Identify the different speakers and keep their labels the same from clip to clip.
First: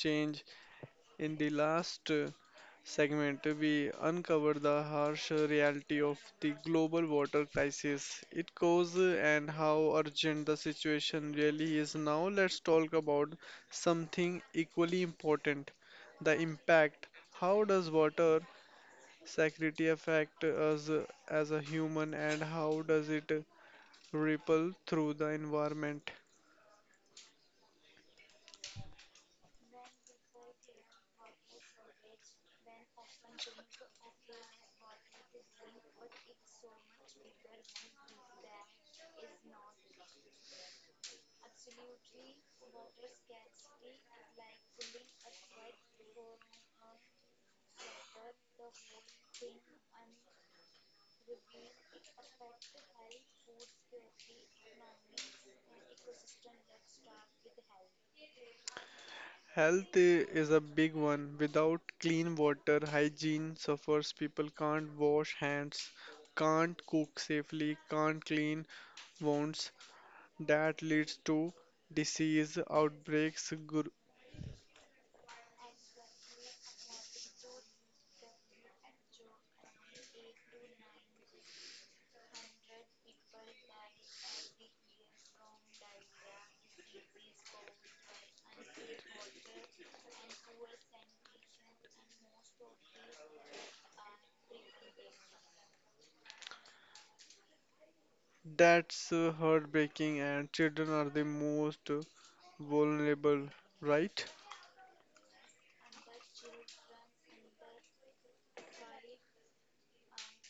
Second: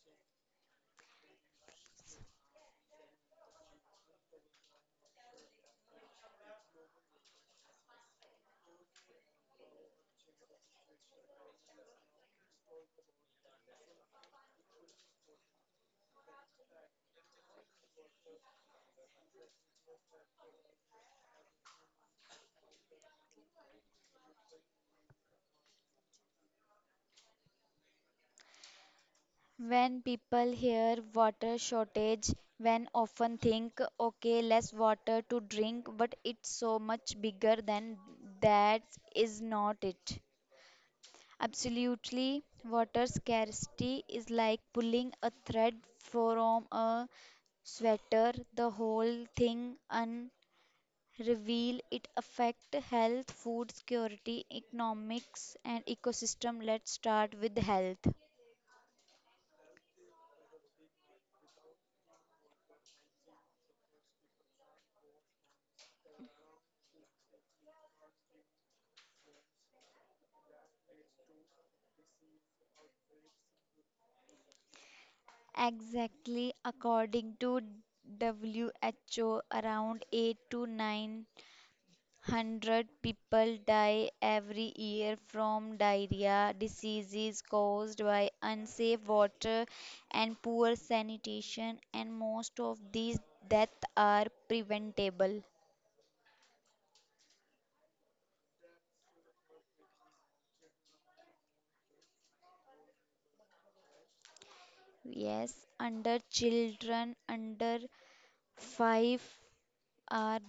Speaker 1: Change. In the last segment, we uncovered the harsh reality of the global water crisis, its cause, and how urgent the situation really is. Now, let's talk about something equally important, the impact. How does water security affect us as a human, and how does it ripple through the environment?
Speaker 2: When people hear water shortage, when often think, okay, less water to drink, but it's so much bigger than that, is not it? Absolutely, water scarcity is like pulling a thread from a sweater. The whole thing unreveal it affect health, food security, economics, and ecosystem. Let's start with health.
Speaker 1: Health is a big one. Without clean water, hygiene suffers. People can't wash hands, can't cook safely, can't clean wounds. That leads to disease outbreaks.
Speaker 2: Exactly, according to WHO, around 8 to 900 people die every year from diarrhea diseases caused by unsafe water and poor sanitation, and most of these deaths are preventable.
Speaker 1: That's heartbreaking, and children are the most vulnerable, right?
Speaker 2: Yes, under children, under five are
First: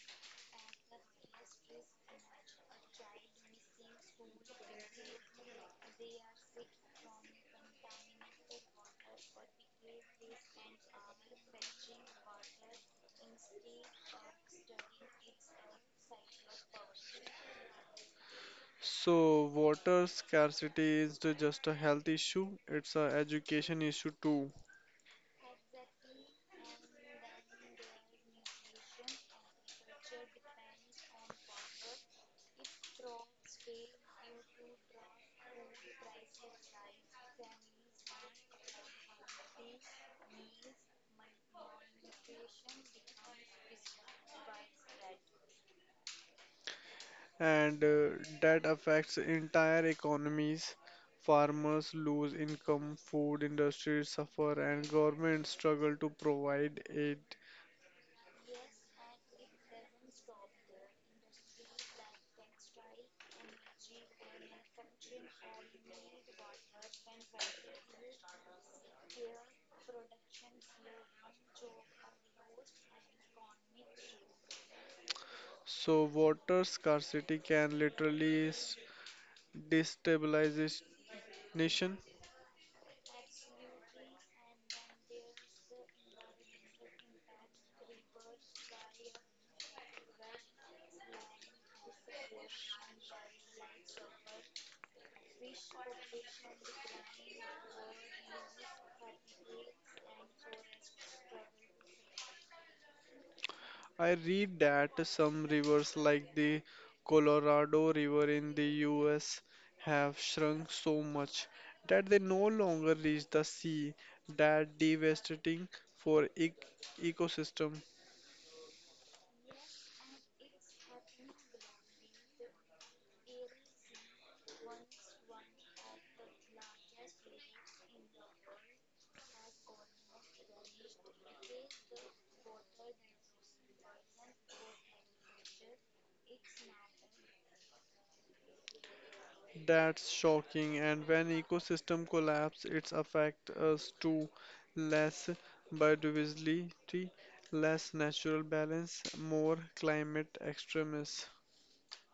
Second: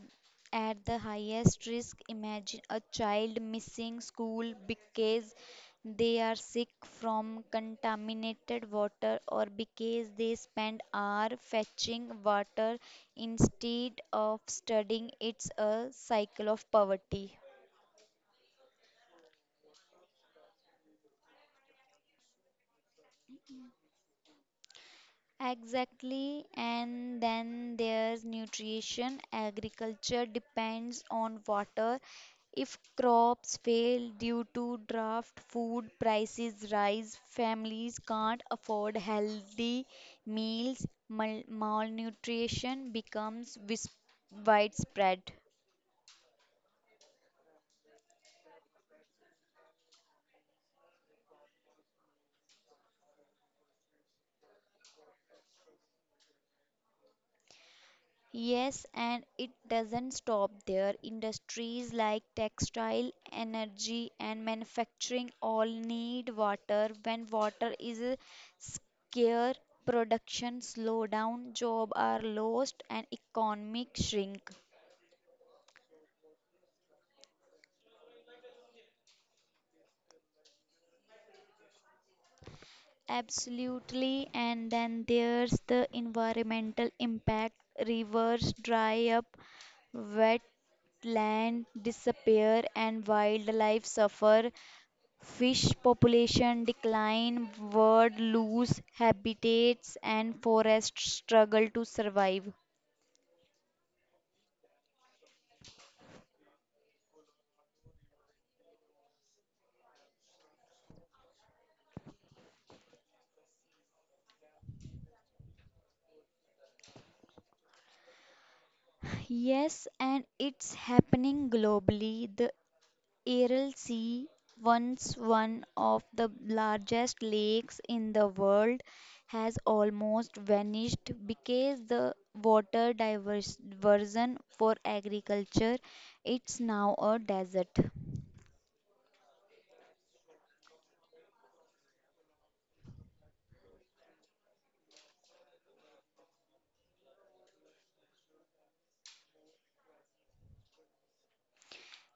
Speaker 2: at the highest risk. Imagine a child missing school because they are sick from contaminated water or because they spend hour fetching water instead of studying. It's a cycle of poverty.
Speaker 1: So, water scarcity is just a health issue, it's an education issue too.
Speaker 2: Exactly, and then there's nutrition. Agriculture depends on water. If crops fail due to drought, food prices rise, families can't afford healthy meals, malnutrition becomes widespread.
Speaker 1: And that affects entire economies. Farmers lose income, food industries suffer, and governments struggle to provide aid.
Speaker 2: Yes, and it doesn't stop there. Industries like textile, energy, and manufacturing all need water. When water is scarce, production slow down, jobs are lost, and economic shrink.
Speaker 1: So water scarcity can literally destabilize this nation.
Speaker 2: Absolutely, and then there's the environmental impact. Rivers dry up, wetland disappear and wildlife suffer. Fish population decline, birds lose habitats, and forests struggle to survive.
Speaker 1: I read that some rivers like the Colorado River in the US have shrunk so much that they no longer reach the sea, that devastating for ecosystem.
Speaker 2: Yes, and it's happening globally. The Aral Sea, once one of the largest lakes in the world, has almost vanished because the water diversion for agriculture. It's now a desert.
Speaker 1: That's shocking, and when ecosystem collapse its affects us too. Less biodiversity, less natural balance, more climate extremes.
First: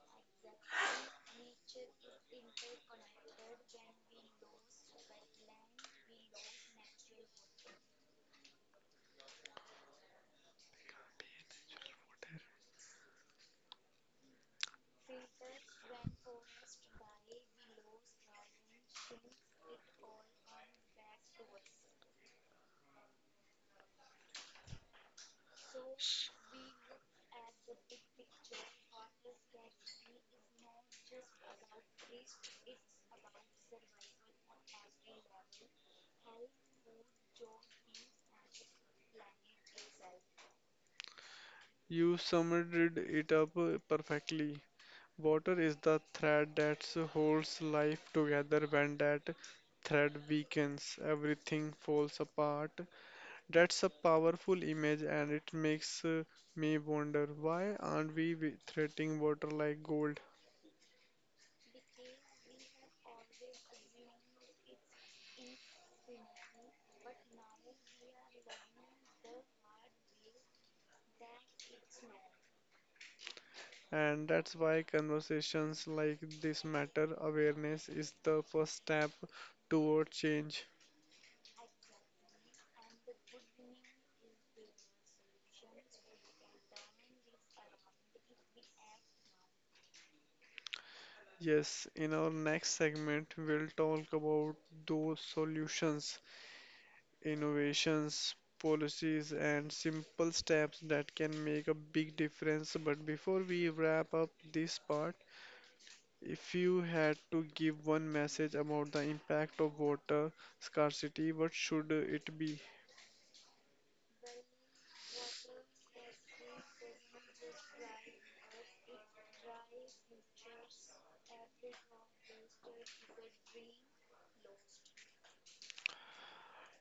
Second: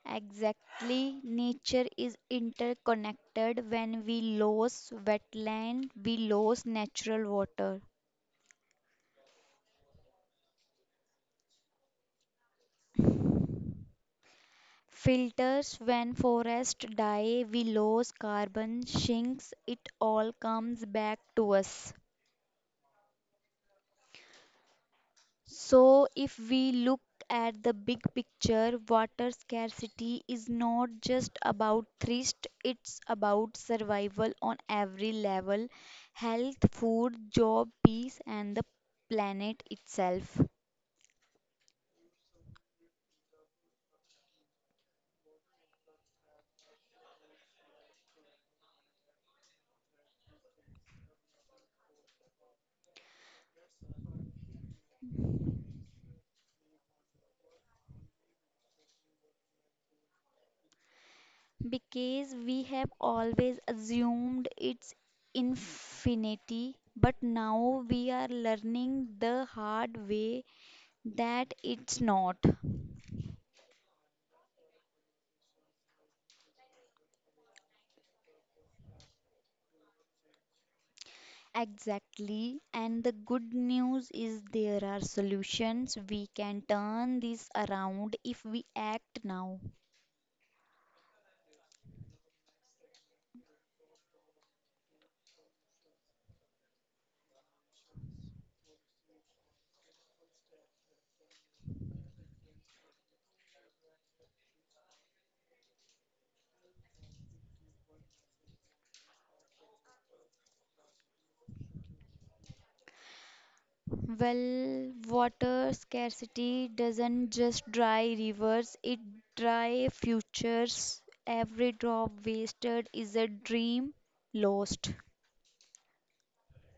Speaker 2: Exactly, nature is interconnected. When we lose wetland, we lose natural water filters. When forests die, we lose carbon sinks. It all comes back to us. So, if we look at the big picture, water scarcity is not just about thirst, it's about survival on every level health, food, job, peace, and the planet itself.
Speaker 1: You summed it up perfectly. Water is the thread that holds life together. When that thread weakens, everything falls apart. That's a powerful image, and it makes me wonder, why aren't we treating water like gold?
Speaker 2: Because we have always assumed it's infinity, but now we are learning the hard way that it's not.
Speaker 1: And that's why conversations like this matter. Awareness is the first step toward change.
Speaker 2: Exactly. And the good news is there are solutions. We can turn this around if we act now.
Speaker 1: Yes, in our next segment, we'll talk about those solutions, innovations, policies, and simple steps that can make a big difference. But before we wrap up this part, if you had to give one message about the impact of water scarcity, what should it be?
Speaker 2: Well, water scarcity doesn't just dry rivers, it dry futures. Every drop wasted is a dream lost.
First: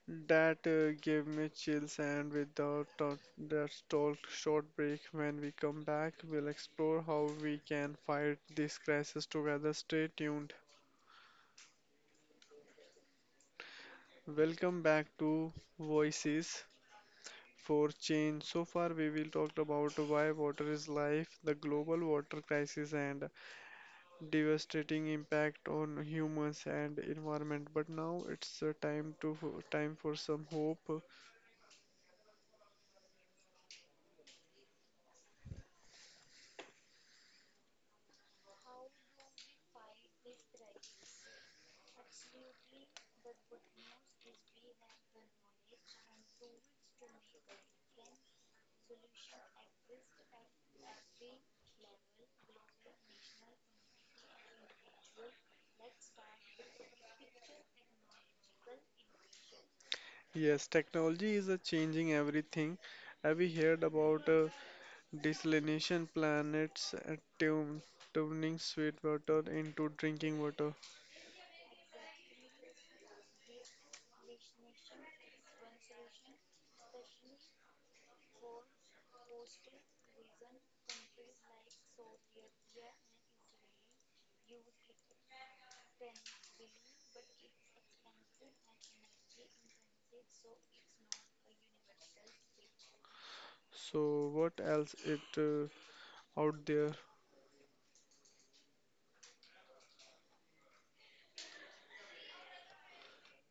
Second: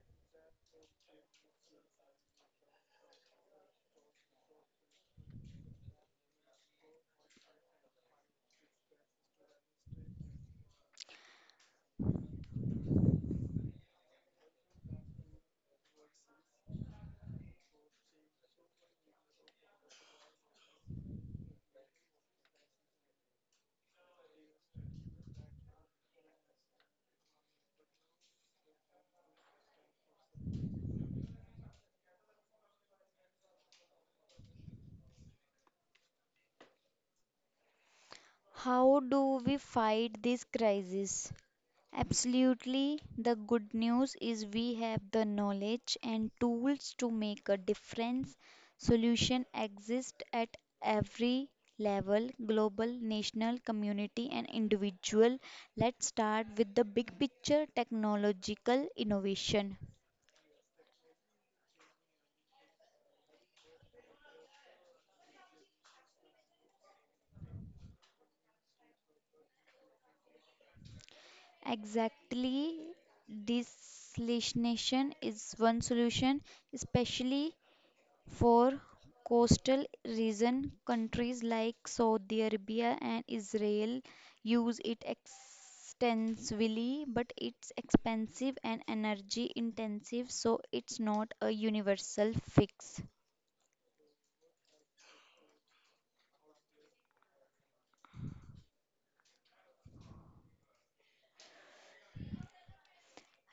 Speaker 1: That gave me chills, and without that stall short break, when we come back, we'll explore how we can fight this crisis together. Stay tuned. Welcome back to Voices, for change. So far, we will talk about why water is life, the global water crisis, and devastating impact on humans and environment. But now it's time for some hope.
Speaker 2: How do we fight this crisis? Absolutely. The good news is we have the knowledge and tools to make a difference. Solution exist at every level, global, national, community and individual. Let's start with the big picture technological innovation.
Speaker 1: Yes, technology is changing everything. Have you heard about desalination plants, turning sweet water into drinking water?
Speaker 2: Exactly, desalination is one solution, especially for coastal region, countries like Saudi Arabia and Israel use it extensively, but it's expensive and energy intensive, so it's not a universal fix.
Speaker 1: So what else it out there?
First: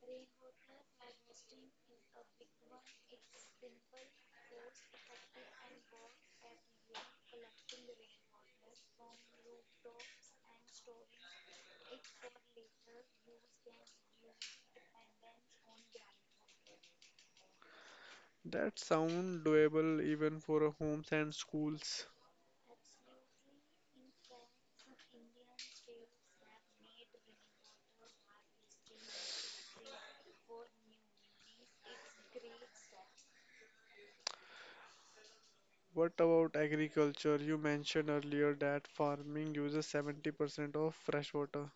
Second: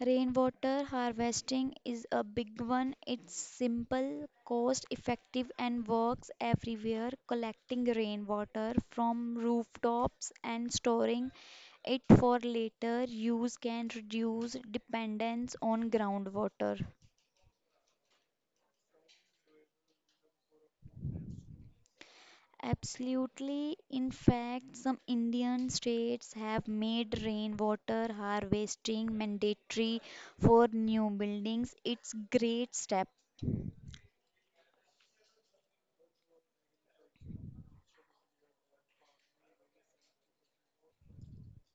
Speaker 2: Rainwater harvesting is a big one. It's simple, cost effective, and works everywhere. Collecting rainwater from rooftops and storing it for later use can reduce dependence on groundwater.
Speaker 1: That sound doable even for homes and schools.
Speaker 2: Absolutely. In fact, some Indian states have made rainwater harvesting mandatory for new buildings. It's great step.
Speaker 1: What about agriculture? You mentioned earlier that farming uses 70% of fresh water.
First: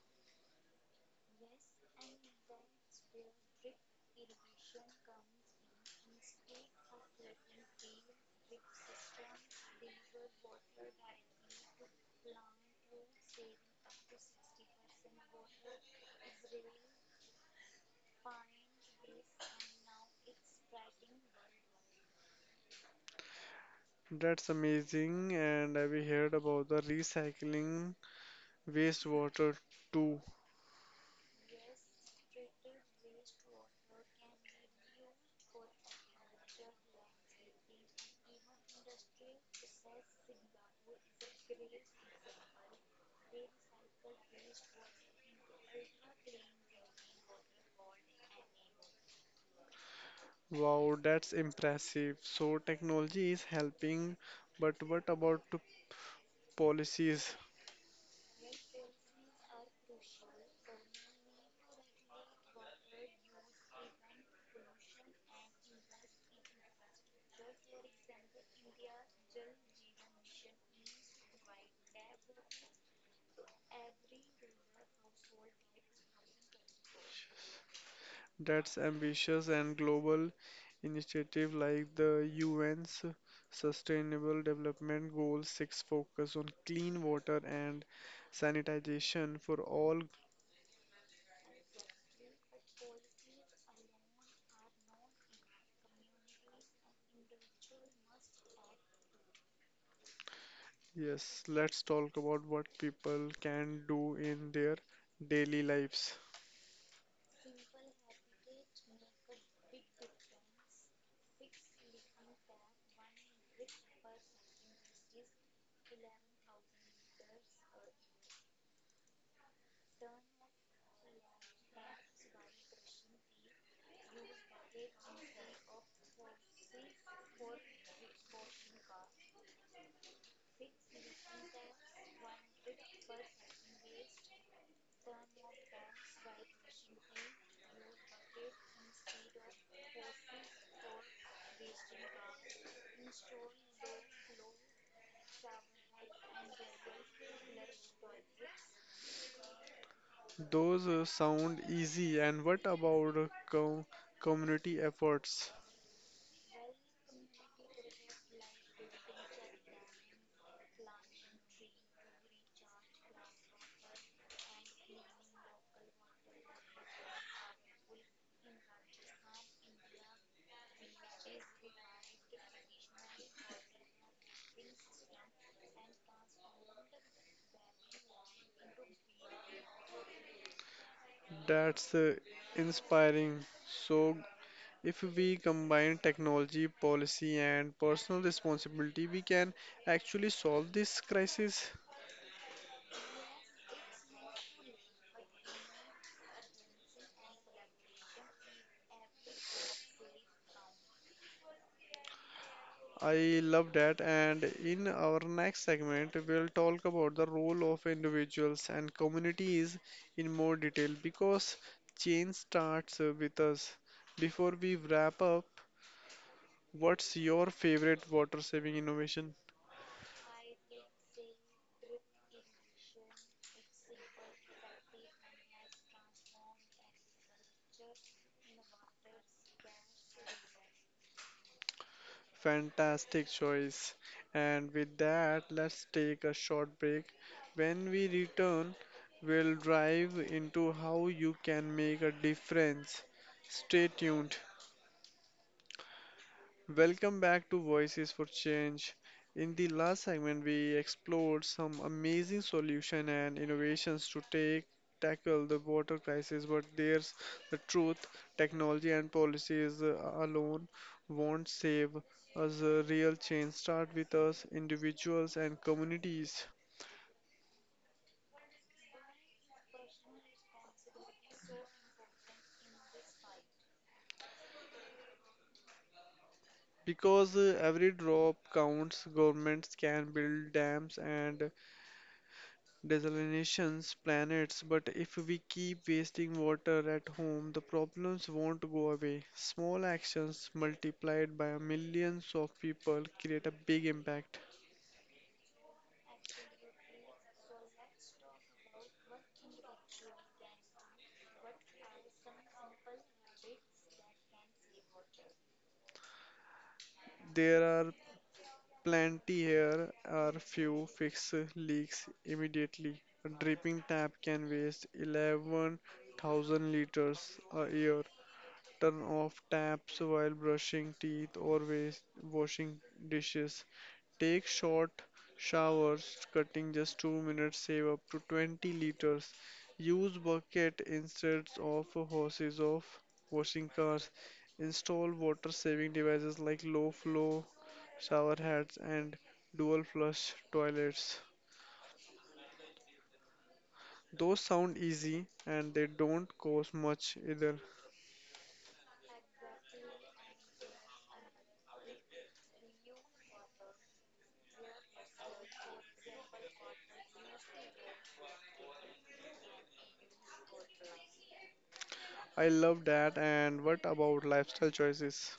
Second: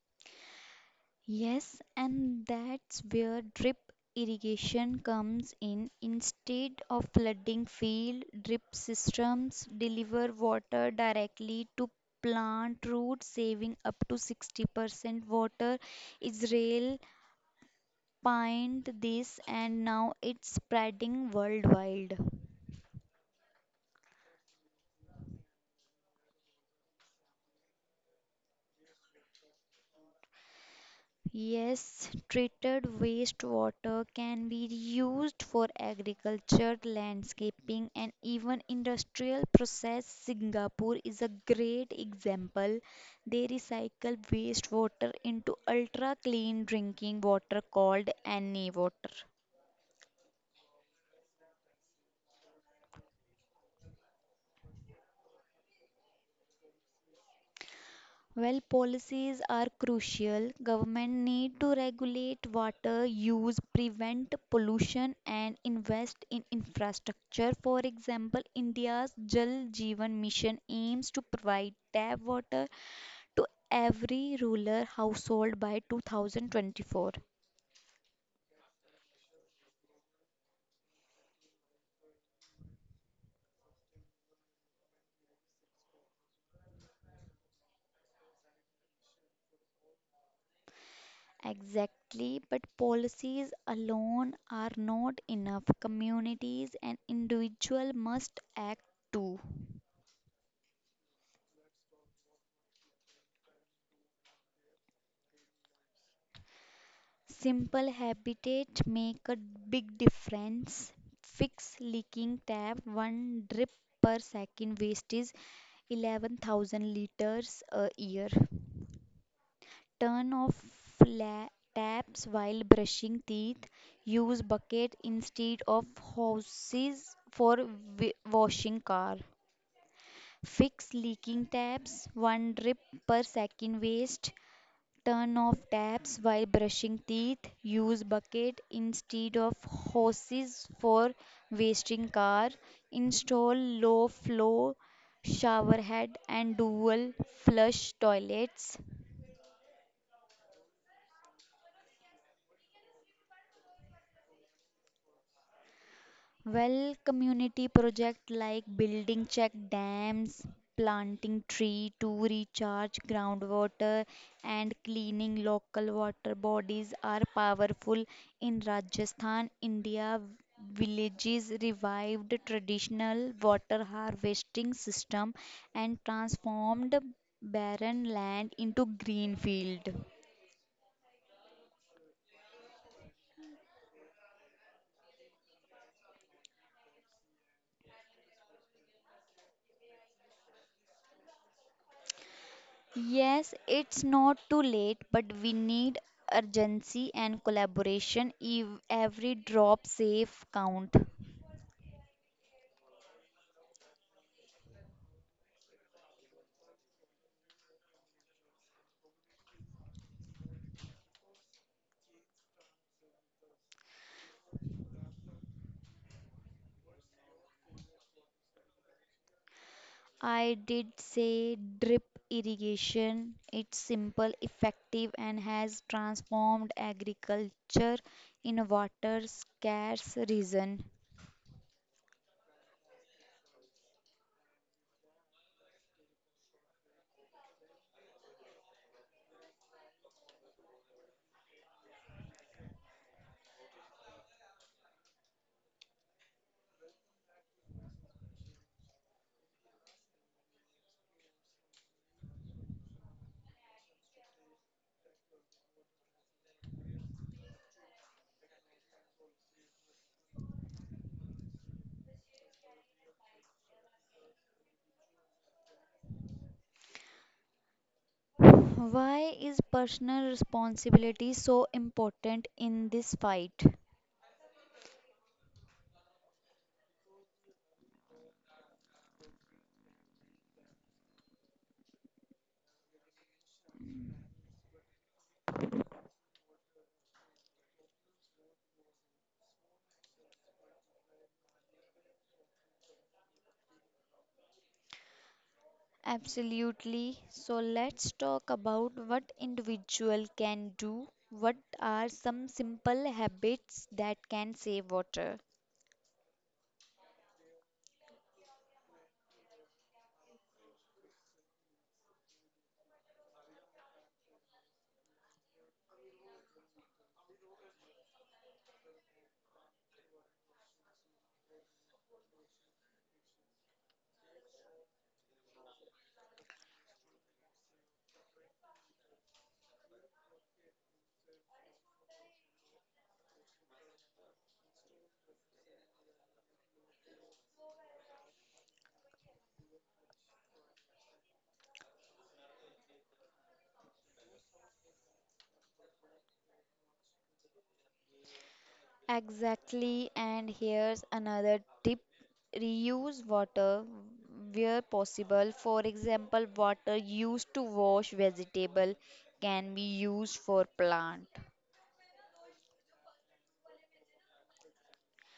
Speaker 2: Yes, and that's where drip irrigation comes in. Instead of flooding field, drip systems deliver water directly to plant roots, saving up to 60% water. Israel pioneered this and now it's spreading worldwide.
Speaker 1: That's amazing, and have you heard about the recycling wastewater too?
Speaker 2: Yes, treated wastewater can be used for agriculture, landscaping, and even industrial process. Singapore is a great example. They recycle wastewater into ultra clean drinking water called NA water.
Speaker 1: Wow, that's impressive. So technology is helping, but what about the policies?
Speaker 2: Well, policies are crucial. Government need to regulate water use, prevent pollution, and invest in infrastructure. For example, India's Jal Jeevan Mission aims to provide tap water to every rural household by 2024.
Speaker 1: That's ambitious, and global initiative like the UN's Sustainable Development Goals 6 focus on clean water and sanitization for all.
Speaker 2: Exactly, but policies alone are not enough. Communities and individuals must act too.
Speaker 1: Yes, let's talk about what people can do in their daily lives.
Speaker 2: Simple habitat make a big difference. Fix leaking tap, one drip per second waste is 11,000 liters a year. Turn off la- taps while brushing teeth. Use bucket instead of hoses for washing car. Fix leaking taps, one drip per second waste. Turn off taps while brushing teeth. Use bucket instead of hoses for wasting car. Install low flow shower head and dual flush toilets.
Speaker 1: Those sound easy. And what about community efforts?
Speaker 2: Well, community project like building check dams, planting tree to recharge groundwater, and cleaning local water bodies are powerful. In Rajasthan, India, villages revived traditional water harvesting system and transformed barren land into green field.
Speaker 1: That's inspiring. So if we combine technology, policy, and personal responsibility, we can actually solve this crisis.
Speaker 2: Yes, it's not too late, but we need urgency and collaboration. Every drop safe count.
Speaker 1: I love that. And in our next segment, we'll talk about the role of individuals and communities in more detail, because change starts with us. Before we wrap up, what's your favorite water saving innovation?
Speaker 2: I did say drip irrigation. It's simple, effective, and has transformed agriculture in a water scarce region.
Speaker 1: Fantastic choice. And with that, let's take a short break. When we return, we'll dive into how you can make a difference. Stay tuned. Welcome back to Voices for Change. In the last segment, we explored some amazing solutions and innovations to take tackle the water crisis. But there's the truth: technology and policies alone won't save us. A real change start with us, individuals and communities.
Speaker 2: Why is personal responsibility so important in this fight?
Speaker 1: Because every drop counts, governments can build dams and desalinations planets, but if we keep wasting water at home the problems won't go away. Small actions multiplied by millions of people create a big impact.
Speaker 2: Absolutely. So let's talk about what individual can do. What are some simple habits that can save water?
Speaker 1: There are plenty, here are few. Fix leaks immediately, a dripping tap can waste 11,000 liters a year. Turn off taps while brushing teeth or waste, washing dishes. Take short showers, cutting just 2 minutes, save up to 20 liters. Use bucket instead of hoses of washing cars. Install water saving devices like low flow shower heads and dual flush toilets. Those sound easy, and they don't cost much either.
Speaker 2: Exactly, and here's another tip. Reuse water where possible. For example, water used to wash vegetable can be used for plant.
Speaker 1: I love that. And what about lifestyle choices?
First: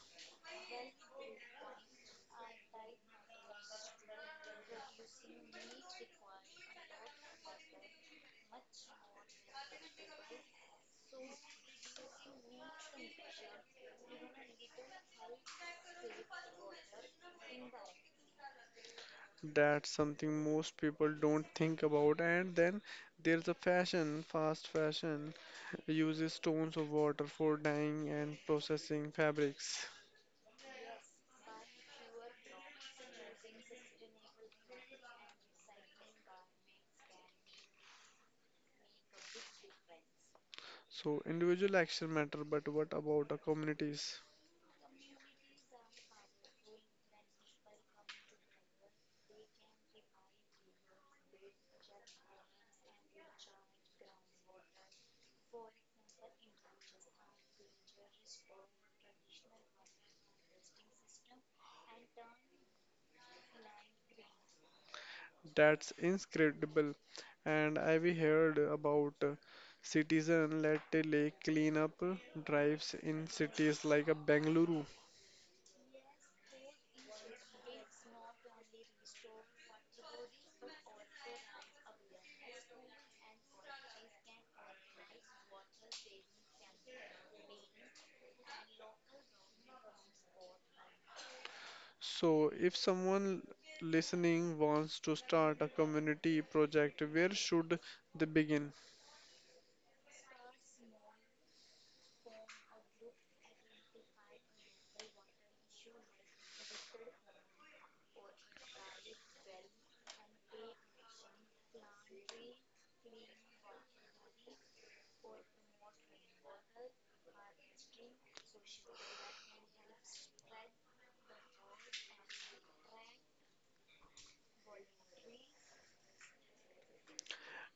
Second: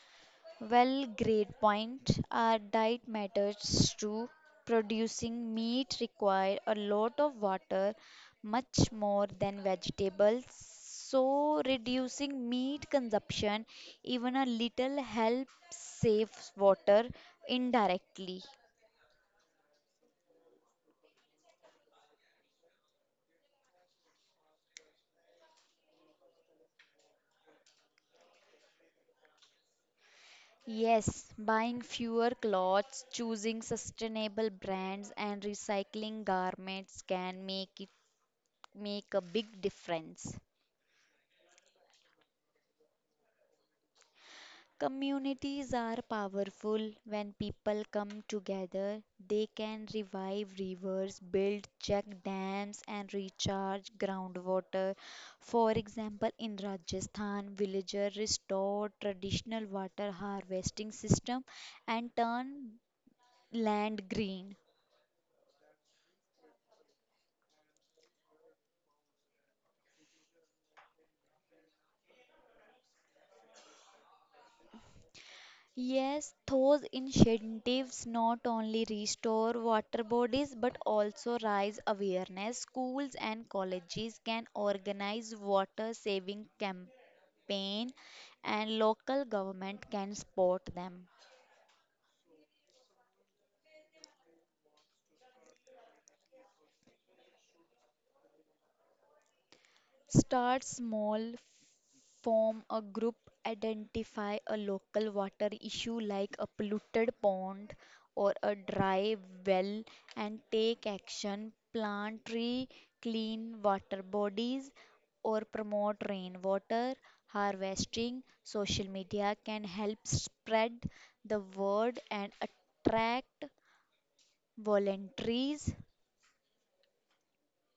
Speaker 2: Well, great point. Our diet matters too. Producing meat require a lot of water, much more than vegetables. So reducing meat consumption even a little helps save water indirectly.
Speaker 1: That's something most people don't think about. And then there's a fashion, fast fashion, uses tons of water for dyeing and processing fabrics.
Speaker 2: Yes, buying fewer clothes, choosing sustainable brands and recycling garments can make a big difference.
Speaker 1: So individual action matter, but what about the communities?
Speaker 2: Communities are powerful when people come together. They can revive rivers, build check dams, and recharge groundwater. For example, in Rajasthan, villagers restored traditional water harvesting system and turned land green.
Speaker 1: That's incredible. And I've heard about citizen-led lake cleanup drives in cities like Bengaluru.
Speaker 2: Yes, those initiatives not only restore water bodies but also raise awareness. Schools and colleges can organize water saving campaign and local government can support them.
Speaker 1: So, if someone listening wants to start a community project, where should they begin?
Speaker 2: Start small, form a group, identify a local water issue like a polluted pond or a dry well and take action. Plant tree, clean water bodies or promote rainwater harvesting. Social media can help spread the word and attract volunteers.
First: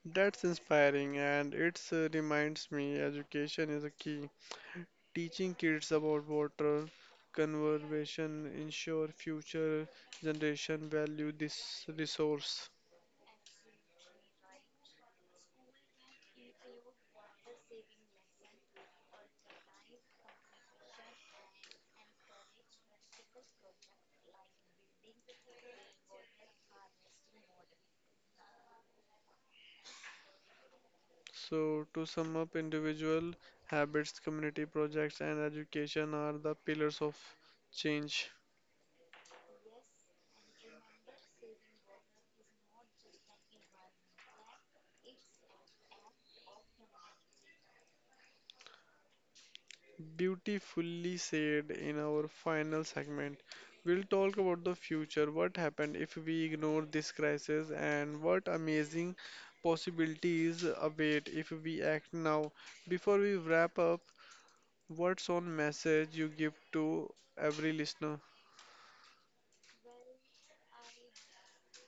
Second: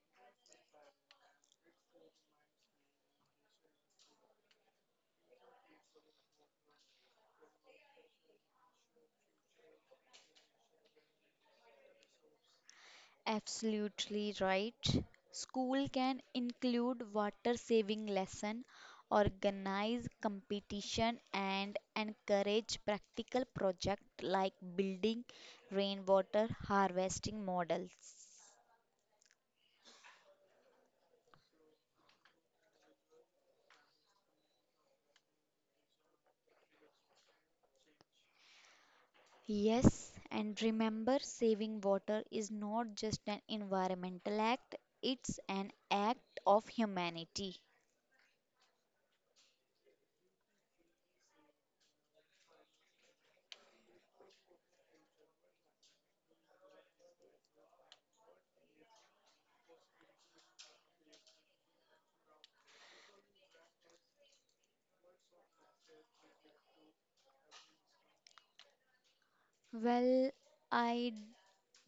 Speaker 1: That's inspiring, and it reminds me education is a key. Teaching kids about water conservation ensure future generation value this resource.
Speaker 2: Absolutely right. School can include water saving lesson, organize competition and encourage practical project like building rainwater harvesting models.
Speaker 1: So, to sum up, individual habits, community projects, and education are the pillars of change.
Speaker 2: Yes, and remember saving water is not just an environmental act, it's an act of humanity.
Speaker 1: Beautifully said. In our final segment, we'll talk about the future, what happened if we ignore this crisis, and what amazing possibilities await if we act now. Before we wrap up, what's one message you give to every listener?
Speaker 2: Well, I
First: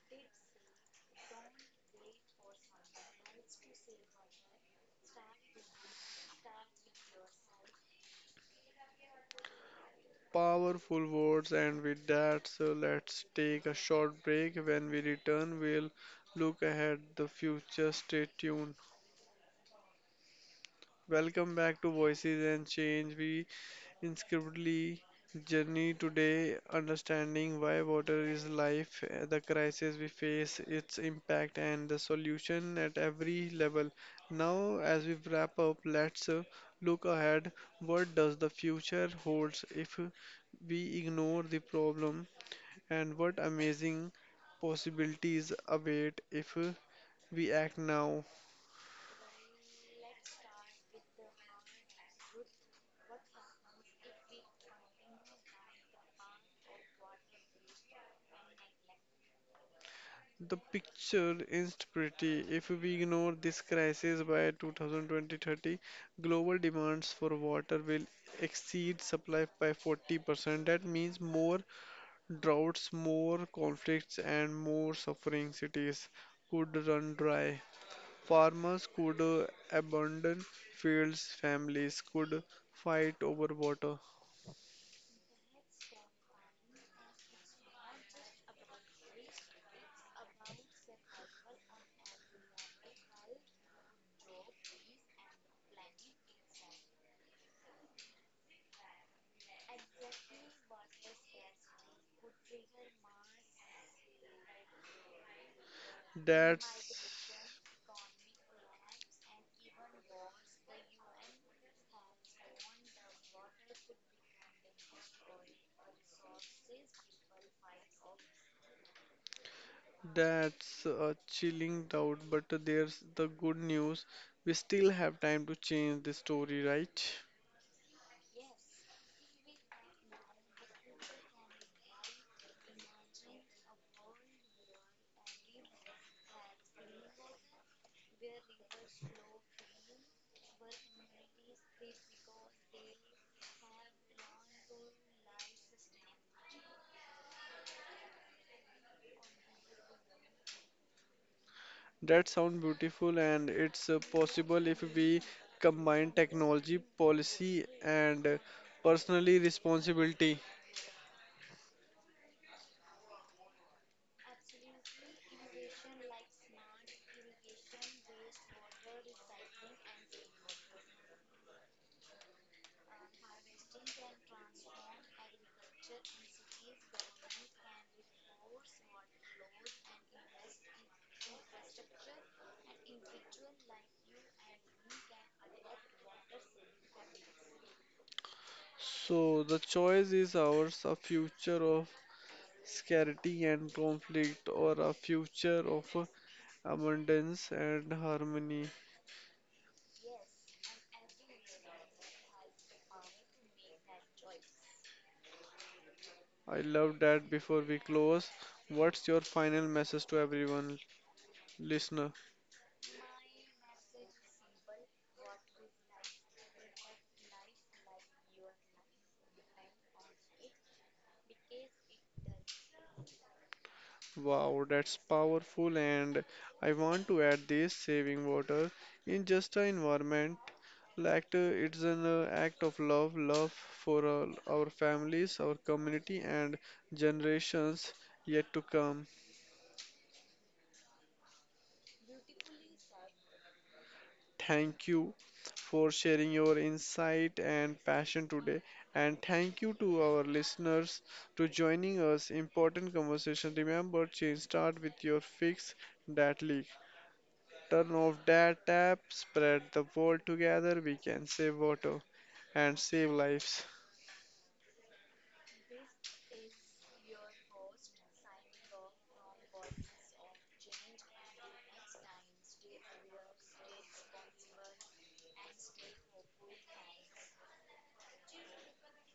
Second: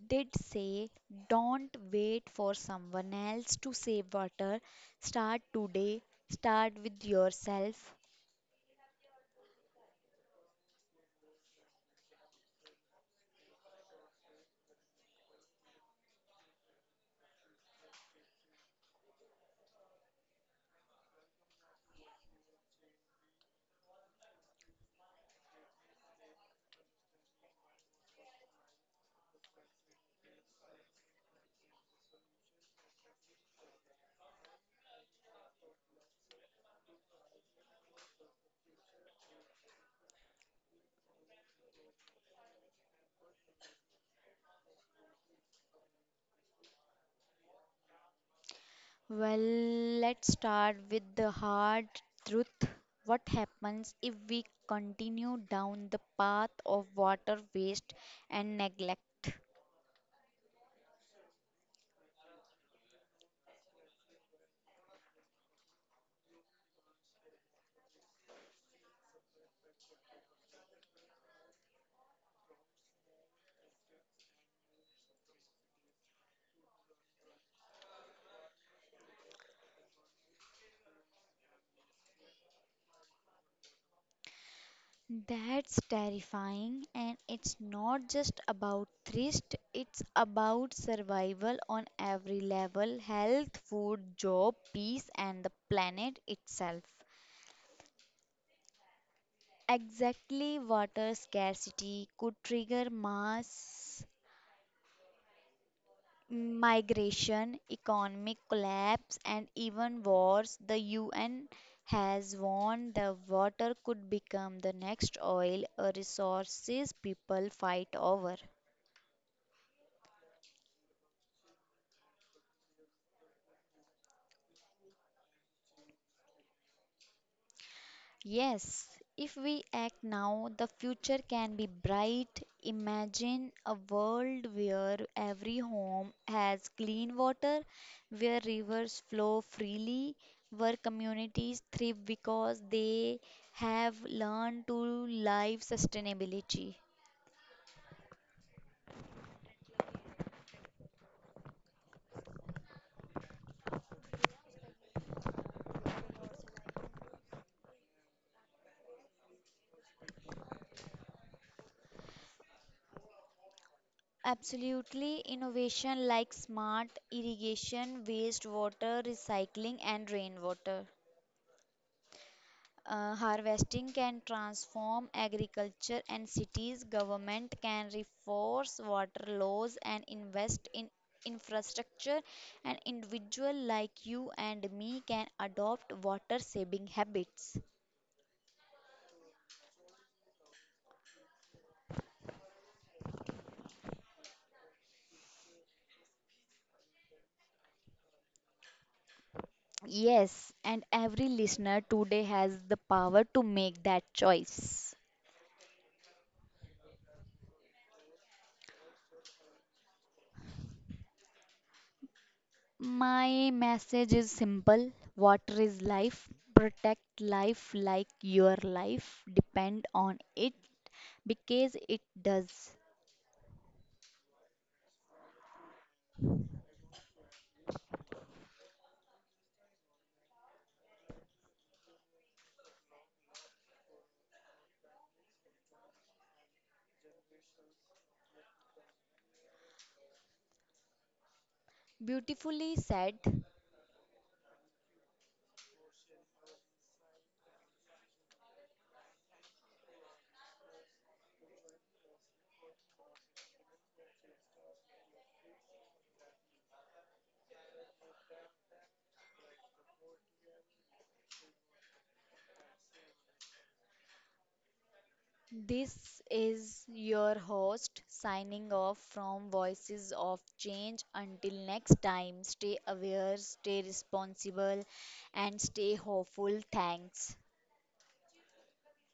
Speaker 2: did say, don't wait for someone else to save water. Start today. Start with yourself.
Speaker 1: Powerful words, and with that, so let's take a short break. When we return, we'll look ahead the future. Stay tuned. Welcome back to Voices and Change. We Inscriptively journey today, understanding why water is life, the crisis we face, its impact, and the solution at every level. Now, as we wrap up, let's look ahead. What does the future holds if we ignore the problem, and what amazing possibilities await if we act now?
Speaker 2: Well, let's start with the hard truth. What happens if we continue down the path of water waste and neglect?
Speaker 1: The picture is not pretty. If we ignore this crisis by 2020-30, global demands for water will exceed supply by 40%. That means more droughts, more conflicts, and more suffering. Cities could run dry. Farmers could abandon fields. Families could fight over water.
Speaker 2: That's terrifying, and it's not just about thrift, it's about survival on every level health, food, job, peace, and the planet itself. Exactly, water scarcity could trigger mass
Speaker 1: That's
Speaker 2: migration, economic collapse, and even wars. The UN has warned the water could become the next oil, a resources people fight over.
Speaker 1: That's a chilling doubt, but there's the good news. We still have time to change the story, right?
Speaker 2: Yes, if we act now, the future can be bright. Imagine a world where every home has clean water, where rivers flow freely, where communities thrive because they have learned to live sustainability.
Speaker 1: That sounds beautiful, and it's possible if we combine technology, policy, and personally responsibility.
Speaker 2: Absolutely, innovation like smart irrigation, wastewater recycling, and rainwater. Harvesting can transform agriculture and cities. Government can reforce water laws and invest in infrastructure. And individual like you and me can adopt water saving habits.
Speaker 1: So the choice is ours: a future of scarcity and conflict, or a future of abundance and harmony.
Speaker 2: Yes, and every listener today has the power to make that choice.
Speaker 1: I love that. Before we close, what's your final message to everyone listener?
Speaker 2: My message is simple water is life. Protect life like your life depend on it because it does.
Speaker 1: Wow, that's powerful, and I want to add this, saving water in just an environment like , it's an act of love, love for all our families, our community, and generations yet to come.
Speaker 2: Beautifully said.
Speaker 1: Thank you for sharing your insight and passion today. And thank you to our listeners to joining us. Important conversation. Remember, change start with your, fix that leak. Turn off that tap, spread the word. Together, we can save water and save lives.
Speaker 2: This is your host signing off from Voices of Change. Until next time, stay aware, stay responsible, and stay hopeful. Thanks.